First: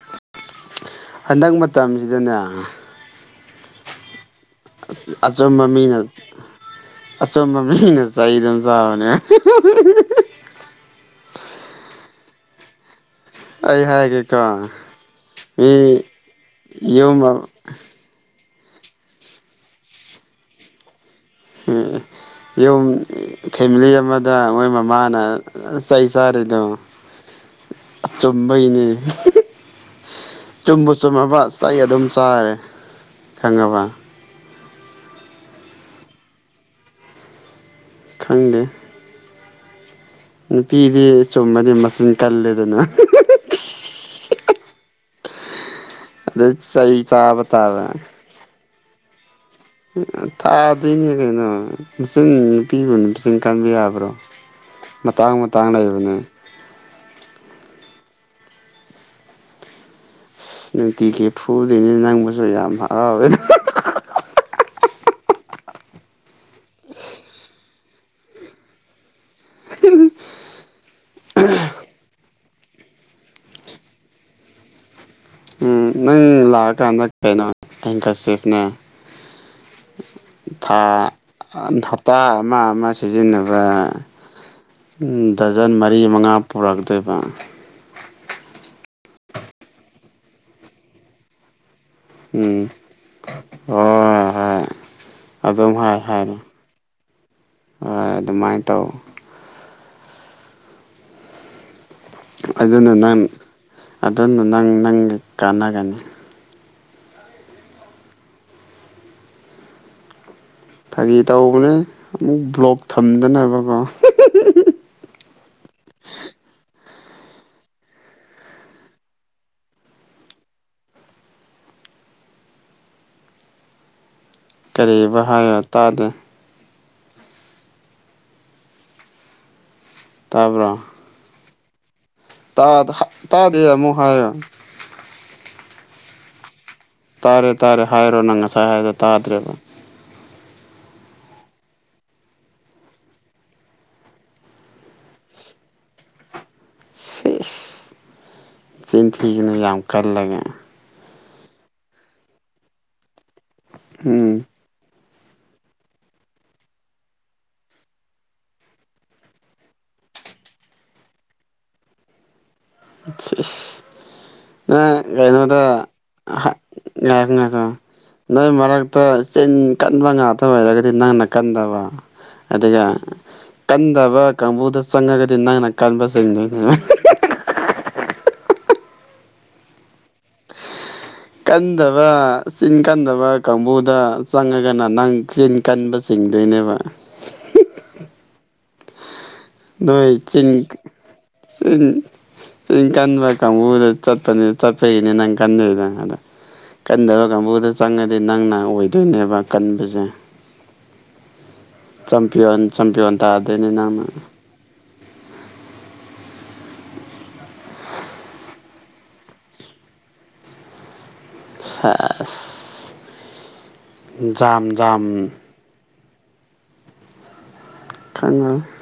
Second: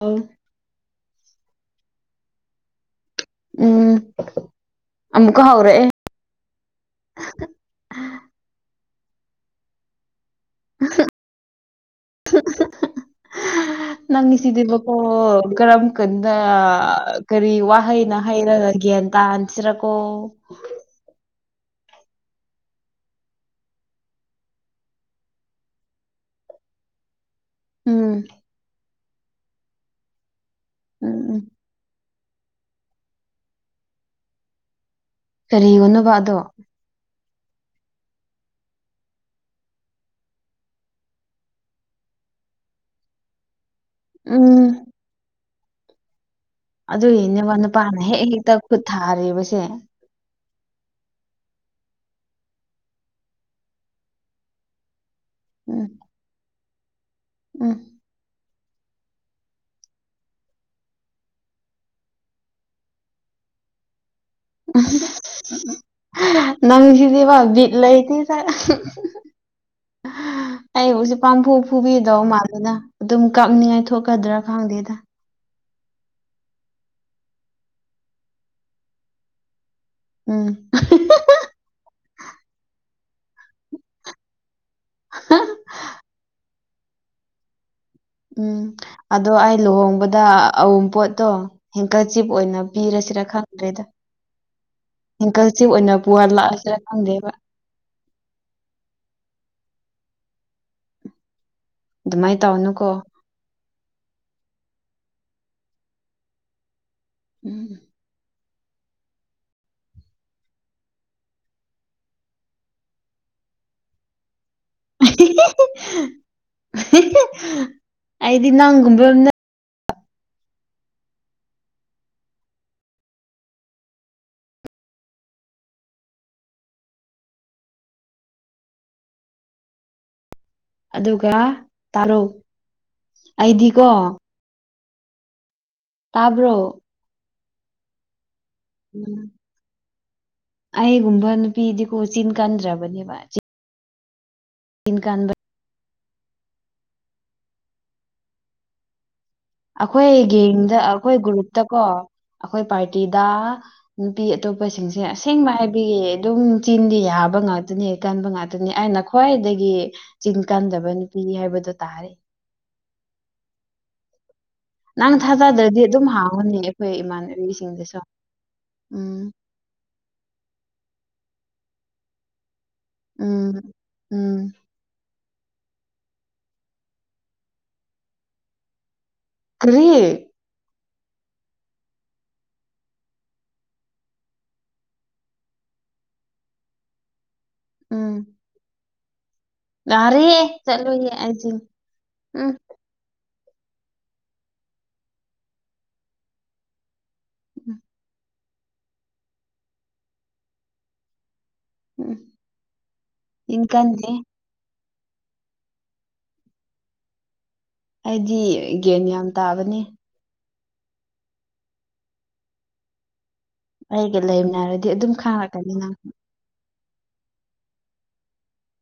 ꯑ ꯍꯟꯗꯛ ꯃꯇꯝꯁꯤꯗꯅꯦ ꯎꯝ ꯑꯃꯨꯛꯀ ꯑꯆꯨꯝꯕ ꯍꯧꯔꯛꯑꯦ ꯃꯤꯅ ꯑꯆꯝꯕ ꯃꯤꯅ ꯆꯩ ꯑꯗꯨꯝ ꯆꯥꯕꯅꯦ ꯑꯩ ꯍꯥꯏꯒꯦꯀꯣ ꯅꯪꯒꯤꯁꯤꯗꯤꯕꯀꯣ ꯃꯤ ꯀꯔꯝ ꯀꯥꯟꯗ ꯌꯨꯝ ꯀꯔꯤ ꯋꯥꯍꯩꯅ ꯍꯥꯏꯔꯒ ꯒꯌ꯭ꯥꯟ ꯇꯥꯍꯟꯁꯤꯔꯀꯣ ꯌꯨꯝ ꯐꯦꯃꯤꯂꯤ ꯑꯃꯗ ꯃꯣꯏ ꯃꯃꯥꯅ ꯆꯩ ꯆꯥꯔꯤꯗꯣ ꯎꯝ ꯆꯨꯝꯕꯩꯅꯦ ꯆꯨꯝꯕꯨ ꯎꯝ ꯎꯝ ꯆꯨꯝꯃꯕ ꯆꯩ ꯑꯗꯨꯝ ꯆꯥꯔꯦ ꯈꯪꯉꯕ ꯀꯔꯤꯌꯣꯅꯕ ꯑꯗꯣ ꯈꯪꯗꯦ ꯅꯨꯄꯤꯗꯤ ꯆꯨꯝꯃꯗꯤ ꯃꯆꯤꯟ ꯀꯜꯂꯦꯗꯅ ꯎꯝ ꯑꯗ ꯆꯩ ꯆꯥꯕ ꯑꯗꯨꯒꯤꯅꯦꯕ ꯇꯥꯕ ꯅꯨꯄꯥꯅ ꯍꯦꯛ ꯍꯦꯛꯇ ꯈꯨꯠ ꯊꯥꯔꯤꯕꯁꯦ ꯊꯥꯗꯣꯏꯅꯦ ꯀꯩꯅꯣ ꯃꯁꯤꯡꯆꯤꯟ ꯅꯨꯄꯤꯕꯨꯅ ꯃꯁꯤꯡ ꯃꯁꯤꯡ ꯀꯥꯟꯕ ꯌꯥꯕ꯭ꯔꯣ ꯃꯇꯥꯡ ꯃꯇꯥꯡ ꯎꯝ ꯂꯩꯕꯅꯤ ꯎꯝ ꯅꯨꯡꯇꯤꯒꯤ ꯐꯨꯗꯣꯅꯤ ꯅꯪꯕꯁꯨ ꯌꯥꯝ ꯍꯔꯥꯎꯋꯦ ꯎꯝ [unintelligible] ꯅꯪ ꯁꯤꯗꯤꯕ ꯕꯤꯠ ꯂꯩꯇꯦ ꯗ ꯑꯩꯕꯨꯖꯤꯛ ꯄꯥꯡꯐꯨ ꯐꯨꯕꯤꯗꯧ ꯃꯥꯜꯂꯅ ꯑꯗꯨꯝ ꯀꯛꯅꯤꯡꯉꯥꯏ ꯊꯣꯛꯀꯗ꯭ꯔꯥ ꯈꯪꯗꯦꯗ ꯎ ꯂꯥꯛꯑꯀꯥꯟꯗ ꯀꯩꯅꯣ ꯑꯦꯡꯀꯔꯆꯦꯇꯅꯦ ꯎꯝ ꯊꯥ ꯍꯞꯇꯥ ꯑꯃ ꯑꯃ ꯁꯤꯖꯤꯟꯅꯕ ꯗꯖꯟ ꯃꯔꯤ ꯃꯉꯥ ꯄꯨꯔꯛꯇꯣꯏꯕ ꯎꯝ ꯑꯗꯣ ꯑꯩ ꯂꯨꯍꯣꯡꯕꯗ ꯑꯎꯨꯝ ꯄꯣꯠꯇꯣ ꯍꯦꯟꯀꯆꯤꯞ ꯑꯣꯏꯅ ꯎꯝ ꯄꯤꯔꯁꯤꯔꯥ ꯈꯪꯗ꯭ꯔꯦꯗ ꯍꯣꯏ ꯍꯣꯏ ꯍꯤꯡꯀꯜꯁꯤ ꯑꯗꯨꯝ ꯑꯣꯏꯅ ꯍꯥꯏ ꯄꯨꯋꯥ ꯍꯥꯏꯔꯣ ꯂꯥꯛꯑꯁꯤꯔ ꯈꯪꯗꯦꯕ ꯍꯣꯏ ꯑꯗꯨꯃꯥꯏꯅ ꯇꯧ ꯑꯗꯨꯃꯥꯏꯅ ꯇꯧꯅꯨꯀꯣ ꯑꯗꯨꯅ ꯅꯪ ꯑꯗꯨꯅ ꯅꯪ ꯅꯪꯒ ꯀꯥꯟꯅꯒꯅꯤ ꯎꯝ ꯐꯒꯤ ꯇꯧꯕꯅꯦ ꯑꯃꯨꯛ ꯕ꯭ꯂꯣꯛ ꯊꯝꯗꯅꯕꯀꯣ ꯑꯩꯗꯤ ꯅꯪꯒꯨꯝꯕꯝꯅ ꯀꯔꯤ ꯕ ꯍꯥꯏꯕ ꯇꯥꯗꯦ ꯇꯥꯕ꯭ꯔ ꯑꯗꯨꯒ ꯇꯥꯔꯨ ꯇꯥ ꯇꯥꯗꯦ ꯑꯃꯨꯛ ꯍꯥꯏꯌꯣ ꯇꯥꯕ꯭ꯔꯣ ꯇꯥꯔꯦ ꯇꯥꯔꯦ ꯍꯥꯏꯔꯣ ꯅꯪ ꯉꯁꯥꯏ ꯍꯥꯏꯗ ꯎꯝ ꯇꯥꯗ꯭ꯔꯦꯕ ꯑꯩꯒꯨꯝꯕ ꯅꯨꯄꯤꯗꯤꯀꯣ ꯆꯤꯜ ꯀꯟꯗ꯭ꯔꯕꯅꯦꯕ ꯇꯤꯟ ꯀꯥꯟꯥꯟꯕ ꯆ ꯊꯤꯒꯅꯨ ꯌꯥ ꯑꯩꯈꯣꯏ ꯒꯦꯡꯗ ꯑꯩꯈꯣꯏ ꯒ꯭ꯔꯨꯞꯇꯀꯣ ꯑꯩꯈꯣꯏ ꯄꯥꯔꯇꯤꯗ ꯅꯨꯄꯤ ꯎꯝ ꯑꯇꯣꯞ ꯑꯩꯈꯣꯏꯁꯤꯡꯁꯦ ꯑꯁꯦꯡꯕ ꯍꯥꯏꯕꯤꯒꯤ ꯑꯗꯨꯝ ꯆꯤꯟꯗꯤ ꯌꯥꯕ ꯉꯥꯛꯇꯅꯤ ꯀꯟꯕ ꯉꯥꯛꯇꯅꯤ ꯑꯩꯅ ꯈ꯭ꯋꯥꯏꯗꯒꯤ ꯆꯤꯟ ꯀꯥꯟꯗꯕ ꯅꯨꯄꯤ ꯍꯥꯏꯕꯗꯣ ꯇꯥꯔꯦ ꯏꯁ ꯏꯁ ꯅꯪ ꯊꯥ ꯇꯥꯗ꯭ꯔꯗꯤ ꯑꯗꯨꯝ ꯍꯥꯡꯉꯅꯤ ꯑꯩꯈꯣꯏ ꯉꯥꯏꯈꯣ ꯉꯥꯏꯈꯣ ꯏꯃꯥꯟꯅꯕꯤꯁꯤꯡꯗꯨꯁꯨ ꯅꯣꯏ ꯃꯔꯛꯇ ꯆꯤꯟ ꯀꯟꯕ ꯉꯥꯛꯇ ꯑꯣꯏꯔꯒꯗꯤ ꯅꯪꯅ ꯀꯟꯗꯕ ꯑꯗꯨꯒ ꯎꯝ ꯀꯟꯗꯕ ꯎꯝ ꯀꯥꯡꯕꯨꯗ ꯆꯪꯉꯒꯗꯤ ꯅꯪꯅ ꯀꯥꯟꯕ ꯆꯗꯣꯏꯅꯦ ꯀ꯭ꯔꯤ ꯀꯟꯗꯕ ꯆꯤꯟ ꯀꯟꯗꯕ ꯀꯥꯡꯕꯨꯗ ꯆꯪꯉꯒꯅ ꯅꯪ ꯆꯤꯟ ꯀꯟꯕ ꯆꯤꯡꯗꯣꯏꯅꯕ ꯎꯝ ꯅꯣꯏ ꯌꯥꯔꯦ ꯆꯤꯡ ꯆꯠꯂꯣꯏꯌꯦ ꯑꯩꯗꯤ ꯆ ꯎꯝ ꯆꯤꯜ ꯀꯟꯕ ꯀꯥꯡꯕꯨꯗ ꯆꯠꯄꯅꯤ ꯆꯠꯄꯒꯤꯅꯤꯅꯦ ꯅꯪ ꯀꯗꯗꯪ ꯑꯗ ꯀꯟꯕ ꯀꯥꯡꯕꯨꯗ ꯎꯝ ꯆꯪꯉꯗꯤ ꯅꯪꯅ ꯑꯣꯏꯗꯣꯏꯅꯦꯕ ꯀꯟꯕꯁꯦ ꯎꯝ ꯆꯝꯄꯤꯌꯟ ꯆꯝꯄꯤꯌꯣꯟ ꯆꯤꯟ ꯇꯥꯗꯣꯏꯅꯤ ꯅꯪꯅ ꯀꯟꯗꯦ ꯑꯩꯗꯤ ꯒꯦꯟ ꯌꯥꯝ ꯇꯥꯕꯅꯤ ꯁꯥꯁ ꯑꯩꯒ ꯂꯩꯃꯤꯅꯔꯗꯤ ꯑꯗꯨꯝ ꯈꯥꯡꯉꯛꯀꯅꯤ ꯅꯪ [inaudible]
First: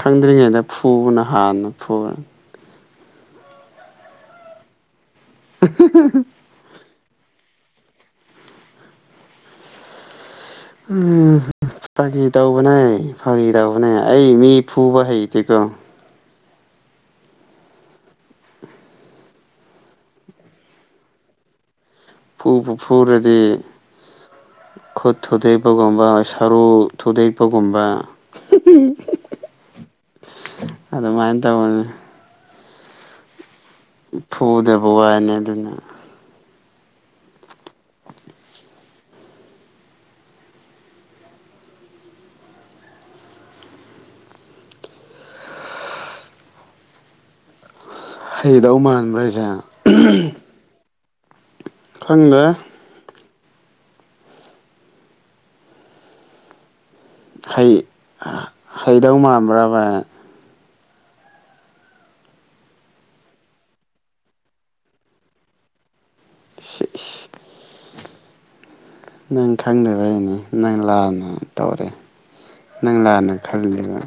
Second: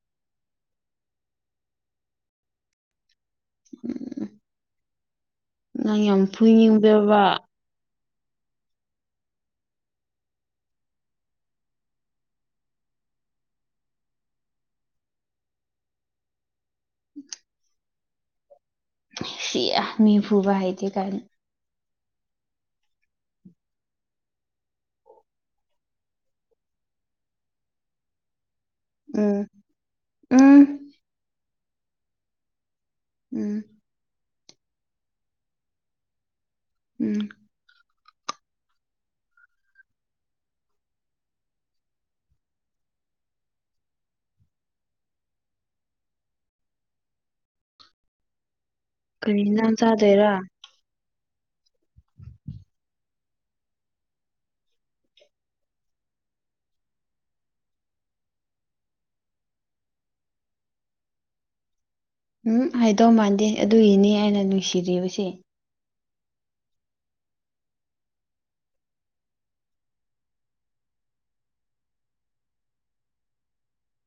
ꯈꯪꯗ꯭ꯔꯤꯉꯩꯗ ꯐꯨꯕꯅ ꯍꯥꯟꯅ ꯐꯨꯔ ꯎꯝ ꯅꯪ ꯌꯥꯝ ꯐꯨꯏꯅꯤꯡꯗꯕ ꯎꯝ ꯐꯥꯒꯤ ꯇꯧꯕꯅꯦ ꯐꯥꯒꯤ ꯇꯧꯕꯅꯦ ꯑꯩ ꯃꯤ ꯐꯨꯕ ꯍꯩꯇꯦꯀꯣ [inaudible] ꯁꯤ ꯃꯤ ꯐꯨꯕ ꯍꯩꯇꯦ ꯀꯥꯏꯅ ꯐꯨꯕꯨ ꯐꯨꯔꯗꯤ ꯈꯨꯠ ꯊꯨꯗꯦꯛꯄꯒꯨꯝꯕ ꯁꯔꯨ ꯊꯨꯗꯦꯛꯄꯒꯨꯝꯕ ꯎꯝ ꯎꯝ ꯑꯗꯨꯃꯥꯏꯅ ꯇꯧꯕꯅꯤ ꯎꯝ ꯐꯨꯗꯕ ꯋꯥꯅꯤ ꯑꯗꯨꯅ ꯎꯝ ꯍꯩꯗꯧ ꯃꯥꯟꯕ꯭ꯔ ꯀꯔꯤ ꯍꯥꯏꯁꯦ ꯏꯟꯖꯥꯡ ꯆꯥꯗꯣꯏꯔꯥ ꯈꯪꯗ꯭ꯔꯦ ꯍ ꯍꯩꯗꯧ ꯃꯥꯟꯕ꯭ꯔꯕ ꯎꯝ ꯍꯥꯏꯗꯧ ꯃꯥꯟꯗꯦ ꯑꯗꯨꯒꯤꯅꯤ ꯑꯩꯅ ꯅꯨꯡꯁꯤꯔꯤꯕꯁꯦ ꯁꯤ [unintelligible] ꯅꯪ ꯈꯪꯗꯕꯩꯅꯤ ꯅꯪ ꯂꯥꯟꯅ ꯇꯧꯔꯦ ꯅꯪꯂ ꯂꯥꯅ ꯈꯂꯤꯕ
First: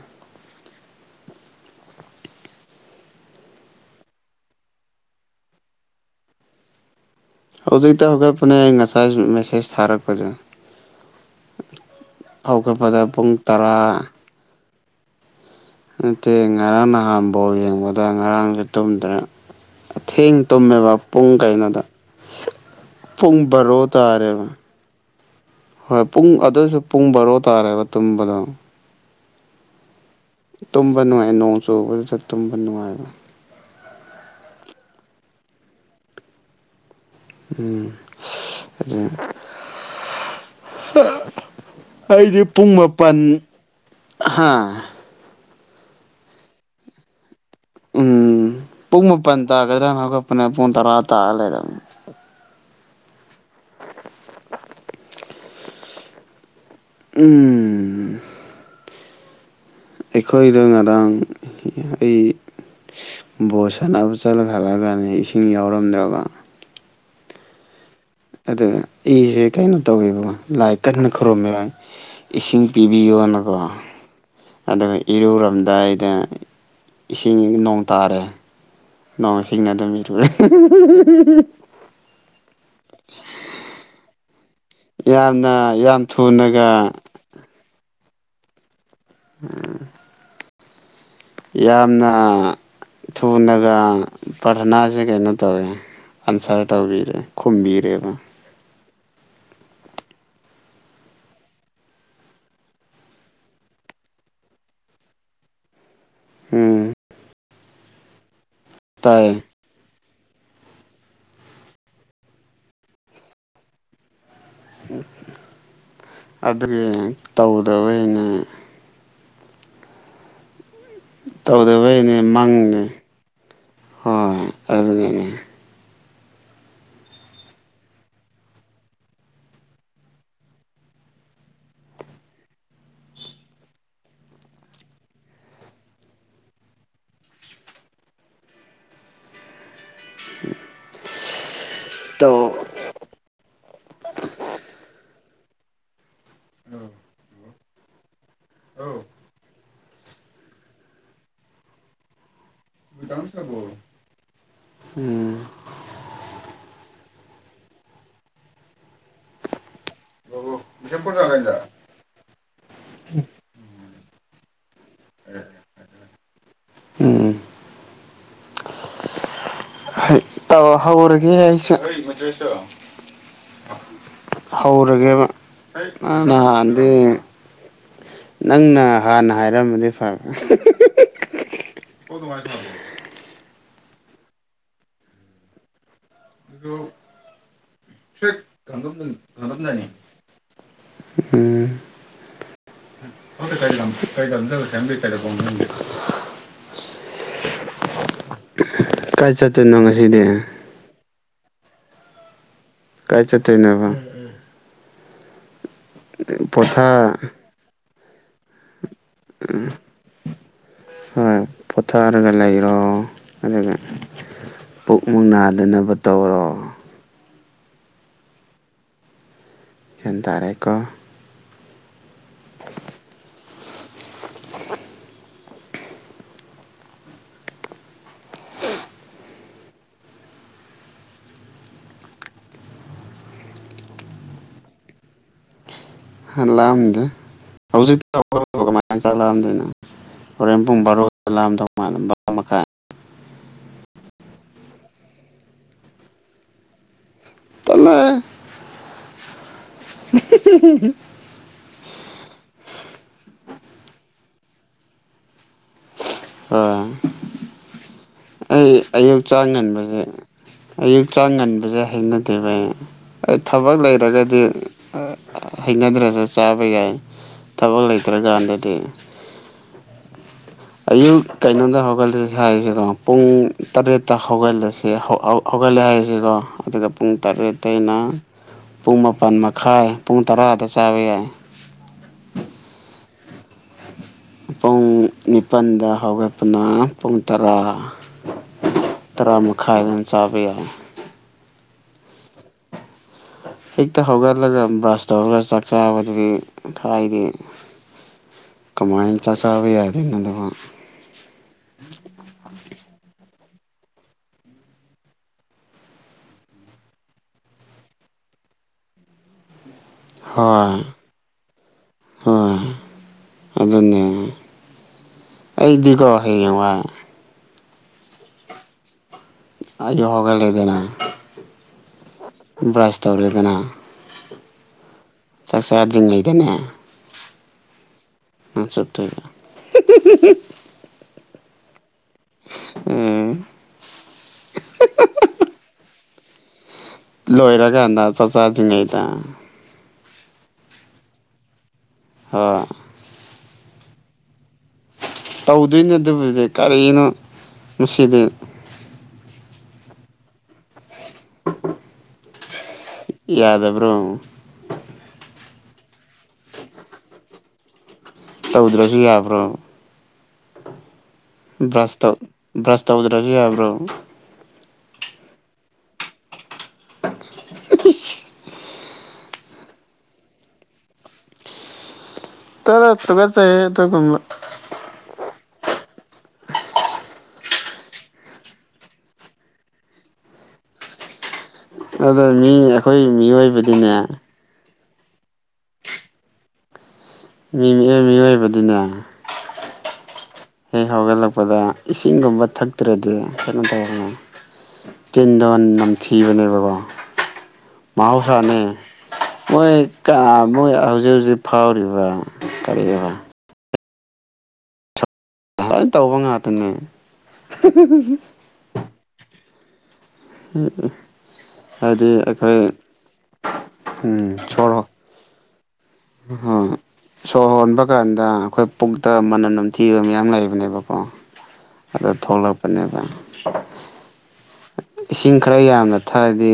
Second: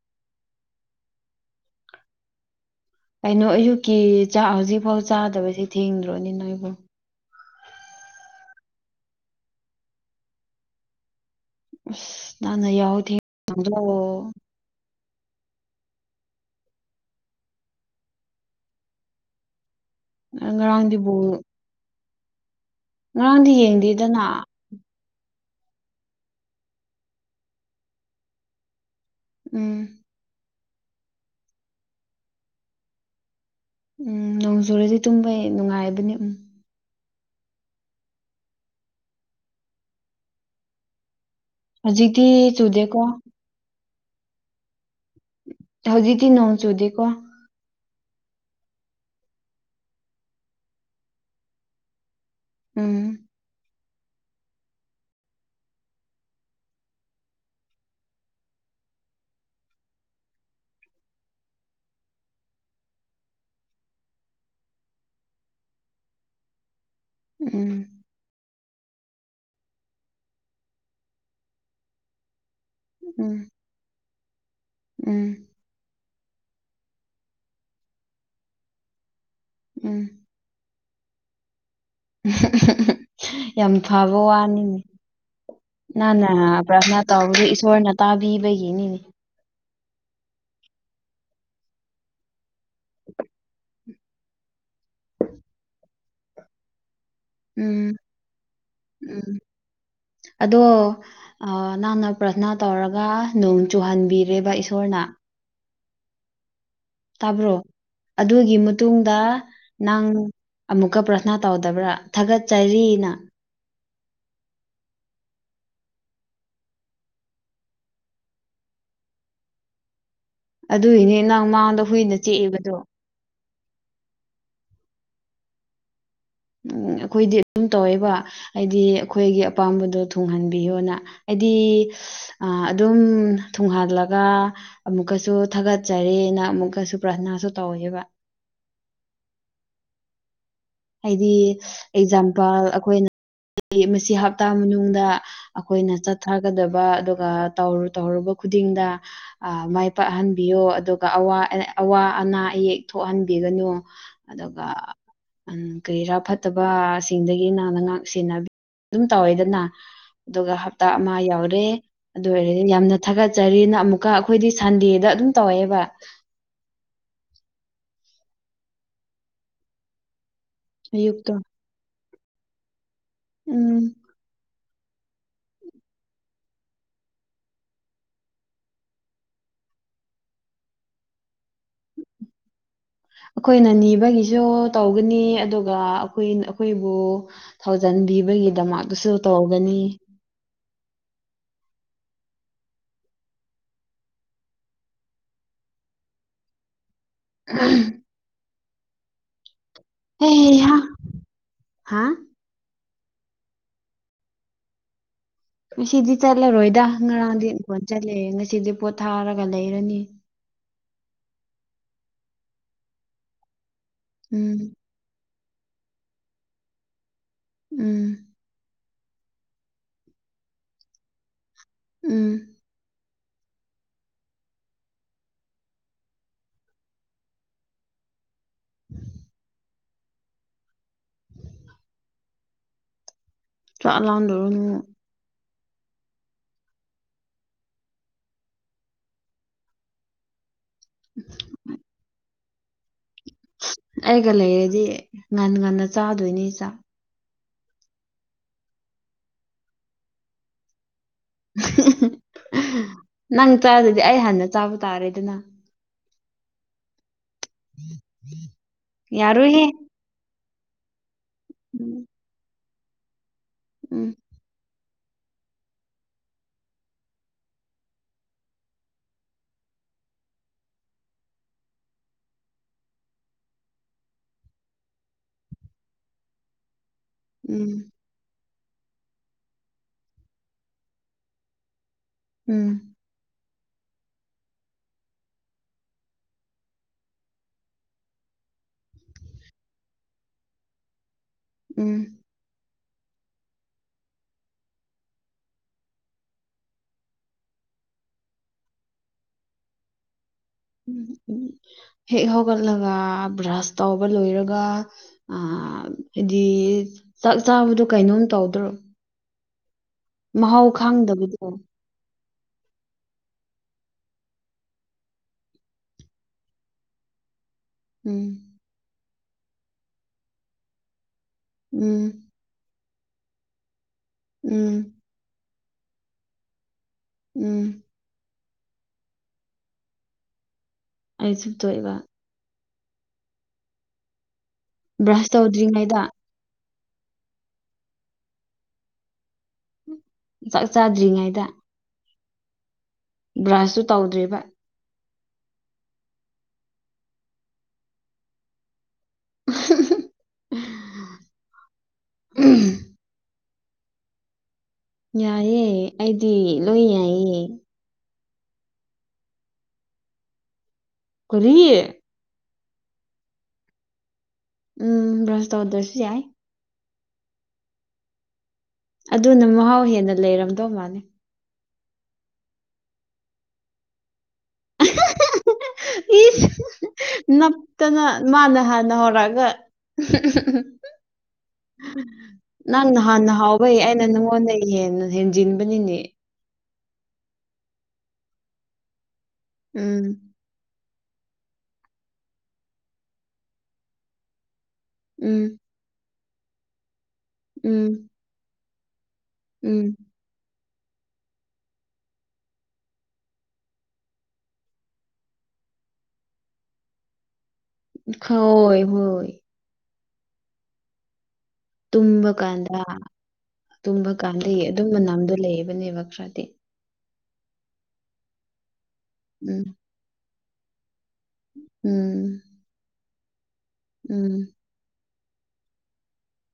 ꯀꯩꯅꯣ ꯑꯌꯨꯛꯀꯤ ꯆꯥꯛ ꯍꯧꯖꯤꯛꯐꯥꯎ ꯆꯥꯗꯕꯁꯤ ꯊꯦꯡꯗ꯭ꯔꯣꯅꯤ ꯅꯣꯏꯕꯣ ꯍꯧꯖꯤꯛꯇ ꯍꯧꯒꯠꯄꯅꯦ ꯑꯩ ꯉꯁꯥꯏ ꯃꯦꯁꯦꯁ ꯊꯥꯔꯛꯄꯁꯦ ꯑꯁ ꯅꯪꯅ ꯌꯥꯍꯧ ꯍꯧꯒꯠꯄꯗ ꯄꯨꯡ ꯇꯔꯥ ꯊꯦꯡꯗꯣ ꯅꯠꯇꯦ ꯉꯔꯥꯡ ꯅꯍꯝꯕꯣꯜ ꯌꯦꯡꯕꯗ ꯉꯔꯥꯡꯁꯨ ꯇꯨꯝꯗ꯭ꯔꯦ ꯑꯊꯦꯡ ꯇꯨꯝꯃꯦꯕ ꯉꯔꯥꯡꯗꯤ ꯕꯣꯜ ꯄꯨꯡ ꯀꯩꯅꯣꯗ ꯄꯨꯡ ꯉꯔꯥꯡꯗꯤ ꯕꯔꯣ ꯌꯦꯡꯗꯦꯗꯅ ꯇꯥꯔꯦꯕ ꯍꯣꯏ ꯄꯨꯡ ꯑꯗꯨꯁꯨ ꯄꯨꯡ ꯕꯥꯔꯣ ꯇꯥꯔꯦꯕ ꯇꯨꯝꯕꯗꯣ ꯎꯝ ꯇꯨꯝꯕ ꯅꯨꯡꯉꯥꯏ ꯅꯣꯡ ꯆꯨꯕꯗꯨꯁꯨ ꯇꯨꯝꯕ ꯅꯨꯡꯉꯥꯏꯔ ꯎꯝ ꯅꯣꯡꯖꯨꯔꯗꯤ ꯇꯨꯝꯕ ꯅꯨꯡꯉꯥꯏꯕꯅꯤ ꯎꯝ꯫ ꯎꯝ [unintelligible] ꯍꯧꯖꯤꯛꯇꯤ ꯑꯩꯗꯤ ꯄꯨꯡ ꯆꯨꯗꯦꯀꯣ ꯃꯥꯄꯟ ꯍꯥ ꯍꯧꯖꯤꯛꯇꯤ ꯅꯣꯡ ꯆꯨꯗꯦꯀꯣ꯫ ꯎꯝ ꯄꯨꯡ ꯃꯥꯄꯜ ꯇꯥꯒꯗ꯭ꯔꯥꯅ ꯍꯧꯒꯠꯄꯅꯦ ꯄꯨꯡ ꯇꯔꯥ ꯇꯥꯔ ꯂꯩꯔꯝꯃꯦ꯫ ꯎꯝ ꯎꯝ ꯑꯩꯈꯣꯏꯗ ꯉꯔꯥꯡ ꯑꯩ ꯕꯣꯠ ꯁꯥꯟꯅꯕ ꯆꯠꯂ ꯈꯠꯂꯒꯅꯦ ꯏꯁꯤꯡ ꯌꯥꯎꯔꯝꯗ꯭ꯔꯕ ꯎꯝ ꯏꯁꯦ ꯀꯩꯅꯣ ꯇꯧꯋꯦꯕꯀꯣ ꯂꯥꯏ ꯀꯟꯅ ꯈꯨꯔꯨꯝꯃꯦꯕ ꯏꯁꯤꯡ ꯎꯝ ꯄꯤꯕꯤꯌꯣꯅꯀꯣ ꯑꯗꯨꯒ ꯎꯝ ꯏꯔꯨꯔꯝ ꯗꯥꯏꯗ ꯏꯁꯤꯡ ꯅꯣꯡ ꯇꯥꯔꯦ ꯅꯣꯡꯁꯤꯡꯅ ꯑꯗꯨꯝ ꯎꯝ ꯏꯔꯨꯔꯦ [unintelligible] ꯌꯥꯝ ꯐꯕ ꯋꯥꯅꯤꯅꯦ ꯌꯥꯝꯅ ꯌꯥꯝ ꯊꯨꯅꯒ ꯅꯥꯅꯕꯔ꯫ ꯇꯧꯕꯗꯤ ꯏꯁꯣꯔꯅ ꯇꯥꯕꯤꯕꯒꯤꯅꯤꯅꯦ꯫ ꯎꯝ ꯌꯥꯝꯅ ꯊꯨꯅꯒ꯫ ꯄꯥꯔꯊꯅꯥꯁꯦ ꯀꯩꯅꯣ ꯇꯧꯋꯦ ꯑꯟꯁꯔ ꯇꯧꯕꯤꯔꯦ꯫ ꯎꯝ ꯈꯨꯝꯕꯤꯔꯦꯕ ꯎꯝ ꯑꯗꯣ ꯑ ꯅꯪꯅ ꯄ꯭ꯔꯊꯅꯥ ꯇꯧꯔꯒ ꯅꯣꯡ ꯆꯨꯍꯟꯕꯤꯔꯦꯕ ꯏꯁꯣꯔꯅ ꯎꯝ ꯇꯥꯕ꯭ꯔꯣ ꯑꯗꯨꯒꯤ ꯃꯇꯨꯡꯗ꯫ ꯇꯥꯏ ꯅꯪ ꯑꯃꯨꯛꯀ ꯄ꯭ꯔꯊꯅꯥ ꯇꯧꯗꯕ꯭ꯔꯥ ꯊꯥꯒꯠꯆꯔꯤꯅ꯫ ꯑꯗꯨꯒꯤ ꯇꯧꯗꯕꯩꯅꯦ ꯑꯗꯨꯏꯅꯦ ꯇꯧꯗꯕꯩꯅꯦ ꯃꯪꯉꯦ ꯍꯣꯏ ꯑꯗꯨꯒꯤꯅꯦ ꯎꯝ ꯑꯩꯈꯣꯏꯗꯤ ꯑꯗꯨꯝ ꯇꯧꯋꯦꯕ ꯍꯥꯏꯗꯤ ꯑꯩꯈꯣꯏꯒꯤ ꯑꯄꯥꯝꯕꯗꯣ ꯊꯨꯡꯍꯟꯕꯤꯌꯣꯅ ꯍꯥꯏꯗꯤ ꯑ ꯑꯗꯨꯝ ꯊꯨꯡꯍꯜꯂꯒ ꯑꯃꯨꯛꯀꯁꯨ ꯊꯥꯒꯠꯆꯔꯦꯅ ꯑꯃꯨꯛꯀꯁꯨ ꯄ꯭ꯔꯥꯊꯅꯥꯁꯨ ꯇꯧꯋꯦꯕ [unintelligible] ꯍꯥꯏꯗꯤ ꯇꯧ ꯑꯦꯛꯖꯥꯝꯄꯜ ꯑꯩꯈꯣꯏꯅ ꯃꯁꯤ ꯍꯞꯇꯥ ꯃꯅꯨꯡꯗ ꯑꯩꯈꯣꯏꯅ ꯆꯠꯊꯒꯗꯕ ꯑꯗꯨ ꯒ ꯇꯧꯔꯨ ꯇꯧꯔꯨꯕ ꯈꯨꯗꯤꯡꯗ꯫ ꯑ ꯃꯥꯏ ꯄꯥꯛꯍꯟꯕꯤꯌꯣ ꯑꯗꯨꯒ ꯑꯋꯥ ꯑꯦ ꯑꯋꯥ ꯑꯅꯥ ꯑꯌꯦꯛ ꯊꯣꯛꯍꯟꯕꯤꯒꯅꯨ ꯑꯗꯨꯒ꯫ ꯎꯝ ꯎꯝ, ꯀꯔꯤꯔꯥ ꯐꯠꯇꯕꯁꯤꯡꯗꯒꯤ ꯅꯪꯅ ꯉꯥꯛ ꯁꯦꯟꯅꯕꯤ ꯑꯗꯨꯝ ꯇꯧꯋꯦꯗꯅ꯫ ꯑꯗꯨꯒ ꯍꯞꯇꯥ ꯑꯃ ꯌꯥꯎꯔꯦ꯫ ꯑꯗꯨ ꯑꯣꯏꯔꯗꯤ ꯌꯥꯝꯅ ꯊꯥꯒꯠꯆꯔꯤꯅ ꯑꯃꯨꯛꯀ ꯑꯩꯈꯣꯏꯗꯤ ꯁꯟꯗꯦꯗ ꯑꯗꯨꯝ ꯇꯧꯋꯦꯕ꯫ ꯎꯎꯝ ꯇꯧ ꯑꯌꯨꯛꯇꯣ ꯍꯧꯔꯒꯦ ꯑꯩꯁꯨ ꯎꯝ ꯍꯧꯔꯒꯦꯕ ꯅꯍꯥꯟꯗꯤ ꯅꯪꯅ ꯍꯥꯟꯅ ꯍꯥꯏꯔꯃꯗꯤ ꯐꯕ [unintelligible] [unintelligible] ꯑꯩꯈꯣꯏꯅ ꯅꯤꯕꯒꯤꯁꯨ ꯇꯧꯒꯅꯤ ꯑꯗꯨꯒ ꯑꯩꯈꯣꯏ ꯑꯩꯈꯣꯏꯕꯨ ꯊꯧꯖꯥꯟꯕꯤꯕꯒꯤꯗꯃꯛꯇꯁꯨ ꯇꯧꯒꯅꯤ ꯎꯝ ꯂꯝ ꯀ ꯆꯝꯕ ꯀꯔꯉ [unintelligible] [unintelligible] ꯀꯥꯏ ꯆꯠꯇꯣꯏꯅꯣ ꯉ ꯑꯩ ꯍꯥ ꯍꯥ ꯀꯥꯏ ꯆꯠꯇꯣꯏꯅꯦꯕ ꯉꯁꯤꯗꯤ ꯆꯠꯂꯔꯣꯏꯗ ꯄꯣꯊꯥ ꯉꯔꯥꯡꯗꯤ [inaudible] ꯆꯠꯂꯦ ꯉꯁꯤꯗꯤ ꯄꯣꯠꯊꯥꯔꯒ ꯂꯩꯔꯅꯤ ꯍꯣꯏ ꯄꯣꯊꯔꯒ ꯂꯩꯔꯣ ꯑꯗꯨꯒ ꯎꯝ ꯄꯨꯛ ꯃꯨꯛ ꯅꯥꯗꯅꯕ ꯇꯧꯔꯣ ꯎꯝ꯫ ꯌꯥꯟ ꯇꯥꯔꯦꯀꯣ꯫ ꯎꯝ꯫ [inaudible] ꯆꯥꯛ ꯂꯥꯝꯗ꯭ꯔꯣꯅꯨ꯫ ꯍ ꯂꯥꯝꯗꯦ ꯍꯧꯖꯤꯛꯇ [inaudible] ꯀꯃꯥꯏ ꯆꯥꯛ ꯂꯥꯝꯗꯣꯏꯅꯣ꯫ ꯍꯣꯔꯦꯟ ꯄꯨꯡ ꯕꯥꯔꯣꯗ ꯂꯥꯝꯗꯧ ꯃꯥꯂꯦ ꯕꯥꯔꯣ ꯃꯈꯥꯏ꯫ ꯑꯩꯒ ꯂꯩꯔꯗꯤ ꯉꯟ ꯉꯟꯅ ꯆꯥꯗꯣꯏꯅꯤ ꯆꯥꯛ꯫ [unintelligible] [unintelligible] [unintelligible] ꯅꯪ ꯆꯥꯗꯗꯤ ꯑꯩ ꯍꯥꯟꯅ ꯆꯥꯕ ꯇꯥꯔꯦꯗꯅ ꯑꯥ [inaudible] ꯑꯩ ꯑꯌꯨꯛ ꯆꯥꯡ ꯌꯥꯔꯣꯏꯍꯦ ꯉꯟꯕꯁꯦ ꯑꯌꯨꯛ ꯆꯥꯡ ꯉꯟꯕꯁꯦ ꯍꯩꯅꯗꯦꯕ ꯑꯩ ꯑꯩ ꯊꯕꯛ ꯎꯝ ꯂꯩꯔꯒꯗꯤ ꯑ ꯑ ꯍꯩꯅꯗ꯭ꯔꯁꯨ ꯆꯥꯕ ꯌꯥꯏ ꯊꯕꯛ ꯂꯩꯇ꯭ꯔꯀꯥꯟꯗꯗꯤ ꯑꯌꯨꯛ ꯀꯩꯅꯣꯗ ꯍꯧꯒꯠꯂꯁꯤ ꯍꯥꯏꯔꯤꯁꯤꯀꯣ ꯄꯨꯡ ꯇꯔꯦꯠꯇ ꯍꯧꯒꯂꯁꯦ ꯍꯧ ꯍꯧ ꯍꯧꯒꯠꯂꯦ ꯍꯥꯏꯔꯤꯁꯤꯀꯣ ꯑꯗꯨꯒ ꯄꯨꯡ ꯎꯝ ꯇꯔꯦꯇꯩꯩꯅ ꯄꯨꯡ ꯃꯥꯄꯜ ꯃꯈꯥꯏ ꯄꯨꯡ ꯇꯔꯥꯗ ꯆꯥꯕ ꯌꯥꯏ ꯎꯝ ꯄꯨꯡ ꯅꯤꯄꯜꯗ ꯍꯧꯒꯠꯄꯅ ꯄꯨꯡ ꯇꯔꯥ ꯇꯔꯥ ꯃꯈꯥꯏ ꯑꯗꯨꯃꯥꯏ ꯆꯥꯕ ꯌꯥꯏ ꯎꯝ ꯍꯦꯛꯇ ꯍꯧꯒꯠꯂꯒ ꯕ꯭ꯔꯁ ꯇꯧꯔꯒ ꯆꯥꯛ ꯆꯥꯕꯗꯨꯗꯤ ꯈꯔꯗꯤ ꯀꯃꯥꯏꯟ ꯆꯥꯛ ꯆꯥꯕ ꯌꯥꯗꯣꯏꯅꯣꯗꯨꯕꯣ ꯎ ꯎ ꯍꯦꯛ ꯍꯧꯒꯠꯂꯒ ꯕ꯭ꯔꯥꯁ ꯇꯧꯕ ꯂꯣꯏꯔꯒ ꯑꯥ ꯗꯤ ꯆꯥꯛ ꯆꯥꯕꯗꯣ ꯀꯩꯅꯣꯝ ꯇꯧꯗ꯭ꯔꯣ ꯃꯍꯥꯎ ꯍꯣꯏ ꯈꯥꯡꯗꯕꯤꯗꯣ ꯍꯣꯏ ꯑꯗꯨꯗꯟꯅ ꯑꯩꯗꯤꯀꯣ ꯍꯌꯦꯡꯋꯥꯏ ꯎꯝ ꯑꯩꯣꯍꯒꯂꯦꯗꯅ ꯎꯝ ꯕ꯭ꯔꯁ ꯇꯧꯔꯦꯗꯅ ꯎꯝ ꯆꯥꯛ ꯆꯥꯗ꯭ꯔꯤꯉꯩꯗꯅꯦ ꯎꯝ ꯅꯪ ꯆꯠꯇꯣꯏꯔꯥ [unintelligible] ꯑꯩꯁꯨꯇꯣꯏꯕ ꯎꯝ ꯕ꯭ꯔꯁ ꯇꯧꯗ꯭ꯔꯤ ꯉꯥꯏꯗ ꯂꯣꯣꯏꯔ ꯀꯥꯟꯗꯅꯥ ꯆꯣꯆꯥ ꯊꯤꯡꯉꯩꯇꯥ ꯆꯥꯛ ꯆꯥꯗ꯭ꯔꯤꯉꯩꯗ ꯍꯥ ꯕ꯭ꯔꯁꯇꯨ ꯇꯧꯗ꯭ꯔꯤꯕ ꯇꯧꯗꯣꯏꯅꯦ ꯑꯗꯨꯕꯨꯗꯤ ꯀꯔꯤꯅꯣ ꯃꯁꯤꯗꯤ [unintelligible] ꯎꯝ ꯌꯥꯗꯕ꯭ꯔꯣ ꯌꯥꯏꯑꯦ ꯑꯩꯗꯤ ꯂꯣꯏ ꯌꯥꯏꯌꯦ ꯇꯧꯗ꯭ꯔꯁꯨ ꯌꯥꯕ꯭ꯔꯣ ꯀꯔꯤ ꯕ꯭ꯔꯥꯁ ꯇꯧ ꯕ꯭ꯔꯥꯁ ꯇꯧꯗ꯭ꯔꯁꯨ ꯌꯥꯕ꯭ꯔꯣ ꯎꯝ ꯭ꯔꯁ ꯇꯧꯗꯣꯏꯁꯨ ꯌꯥꯏ ꯑꯗꯨꯅ ꯃꯍꯥꯎ ꯍꯦꯟꯅ ꯂꯩꯔꯝꯗꯧ ꯃꯥꯅꯤ ꯇꯠꯇꯒꯁꯦ [unintelligible] ꯏꯁ [unintelligible] ꯅꯞꯇꯅ ꯃꯥꯅ ꯍꯥꯟꯅ ꯍꯧꯔꯛꯑꯒ ꯑꯗ ꯃꯤ ꯅꯪ ꯑꯩꯈꯣꯏ ꯅꯍꯥꯟꯅ ꯍꯥꯎꯕꯩ ꯃꯤꯑꯣꯏꯕꯗꯤꯅꯦ ꯑꯩꯅ ꯅꯪꯉꯣꯟꯗ ꯍꯦꯟꯖꯤꯟꯕꯅꯤꯅꯦ ꯃꯤꯑ ꯃꯤꯑꯣꯏꯕꯗꯨꯅꯦ ꯎꯝ ꯍꯦꯛ ꯍꯧꯒꯠꯂꯛꯄꯗ ꯏꯁꯤꯡꯒꯨꯝꯕ ꯊꯛꯇ꯭ꯔꯗꯤ ꯀꯩꯅꯣ ꯇꯧꯔꯅꯤ ꯎꯝ ꯇꯤꯟꯗꯣꯟ ꯅꯝꯊꯤꯕꯅꯦꯕꯀꯣ ꯎꯝ ꯃꯍꯧꯁꯥꯅꯦ ꯃꯣꯏ ꯎꯝ ꯀ ꯃꯣꯏ ꯍꯧꯖꯤꯛ ꯍꯧꯖꯤꯛ ꯐꯥꯎꯔꯤꯕ ꯀꯔꯤ ꯣꯏ ꯇꯧꯕ ꯉꯥꯛꯇꯅꯦ ꯍꯣꯏ ꯍꯣꯏ ꯍ ꯇꯨꯝꯕ ꯀꯥꯟꯗ ꯇꯨꯝꯕ ꯀꯥꯟꯗ ꯑꯗꯨꯝ ꯃꯅꯝꯗꯣ ꯂꯩꯕꯅꯦꯕ ꯈꯔꯗꯤ ꯍ ꯁꯣꯔ ꯍꯣꯟꯕ ꯀꯥꯟꯗ ꯑꯩꯈꯣꯏ ꯄꯨꯛꯇ ꯃꯅꯝ ꯎꯝ ꯅꯝꯊꯤꯕ ꯃꯌꯥꯝ ꯂꯩꯕꯅꯦꯕꯣ ꯀ ꯑꯗꯨ ꯎꯝ ꯊꯣꯛꯂꯛꯄꯅꯦꯕ ꯎꯝ ꯏꯁꯤꯡ ꯈꯔ ꯌꯥꯝꯅ ꯊꯥꯗꯤ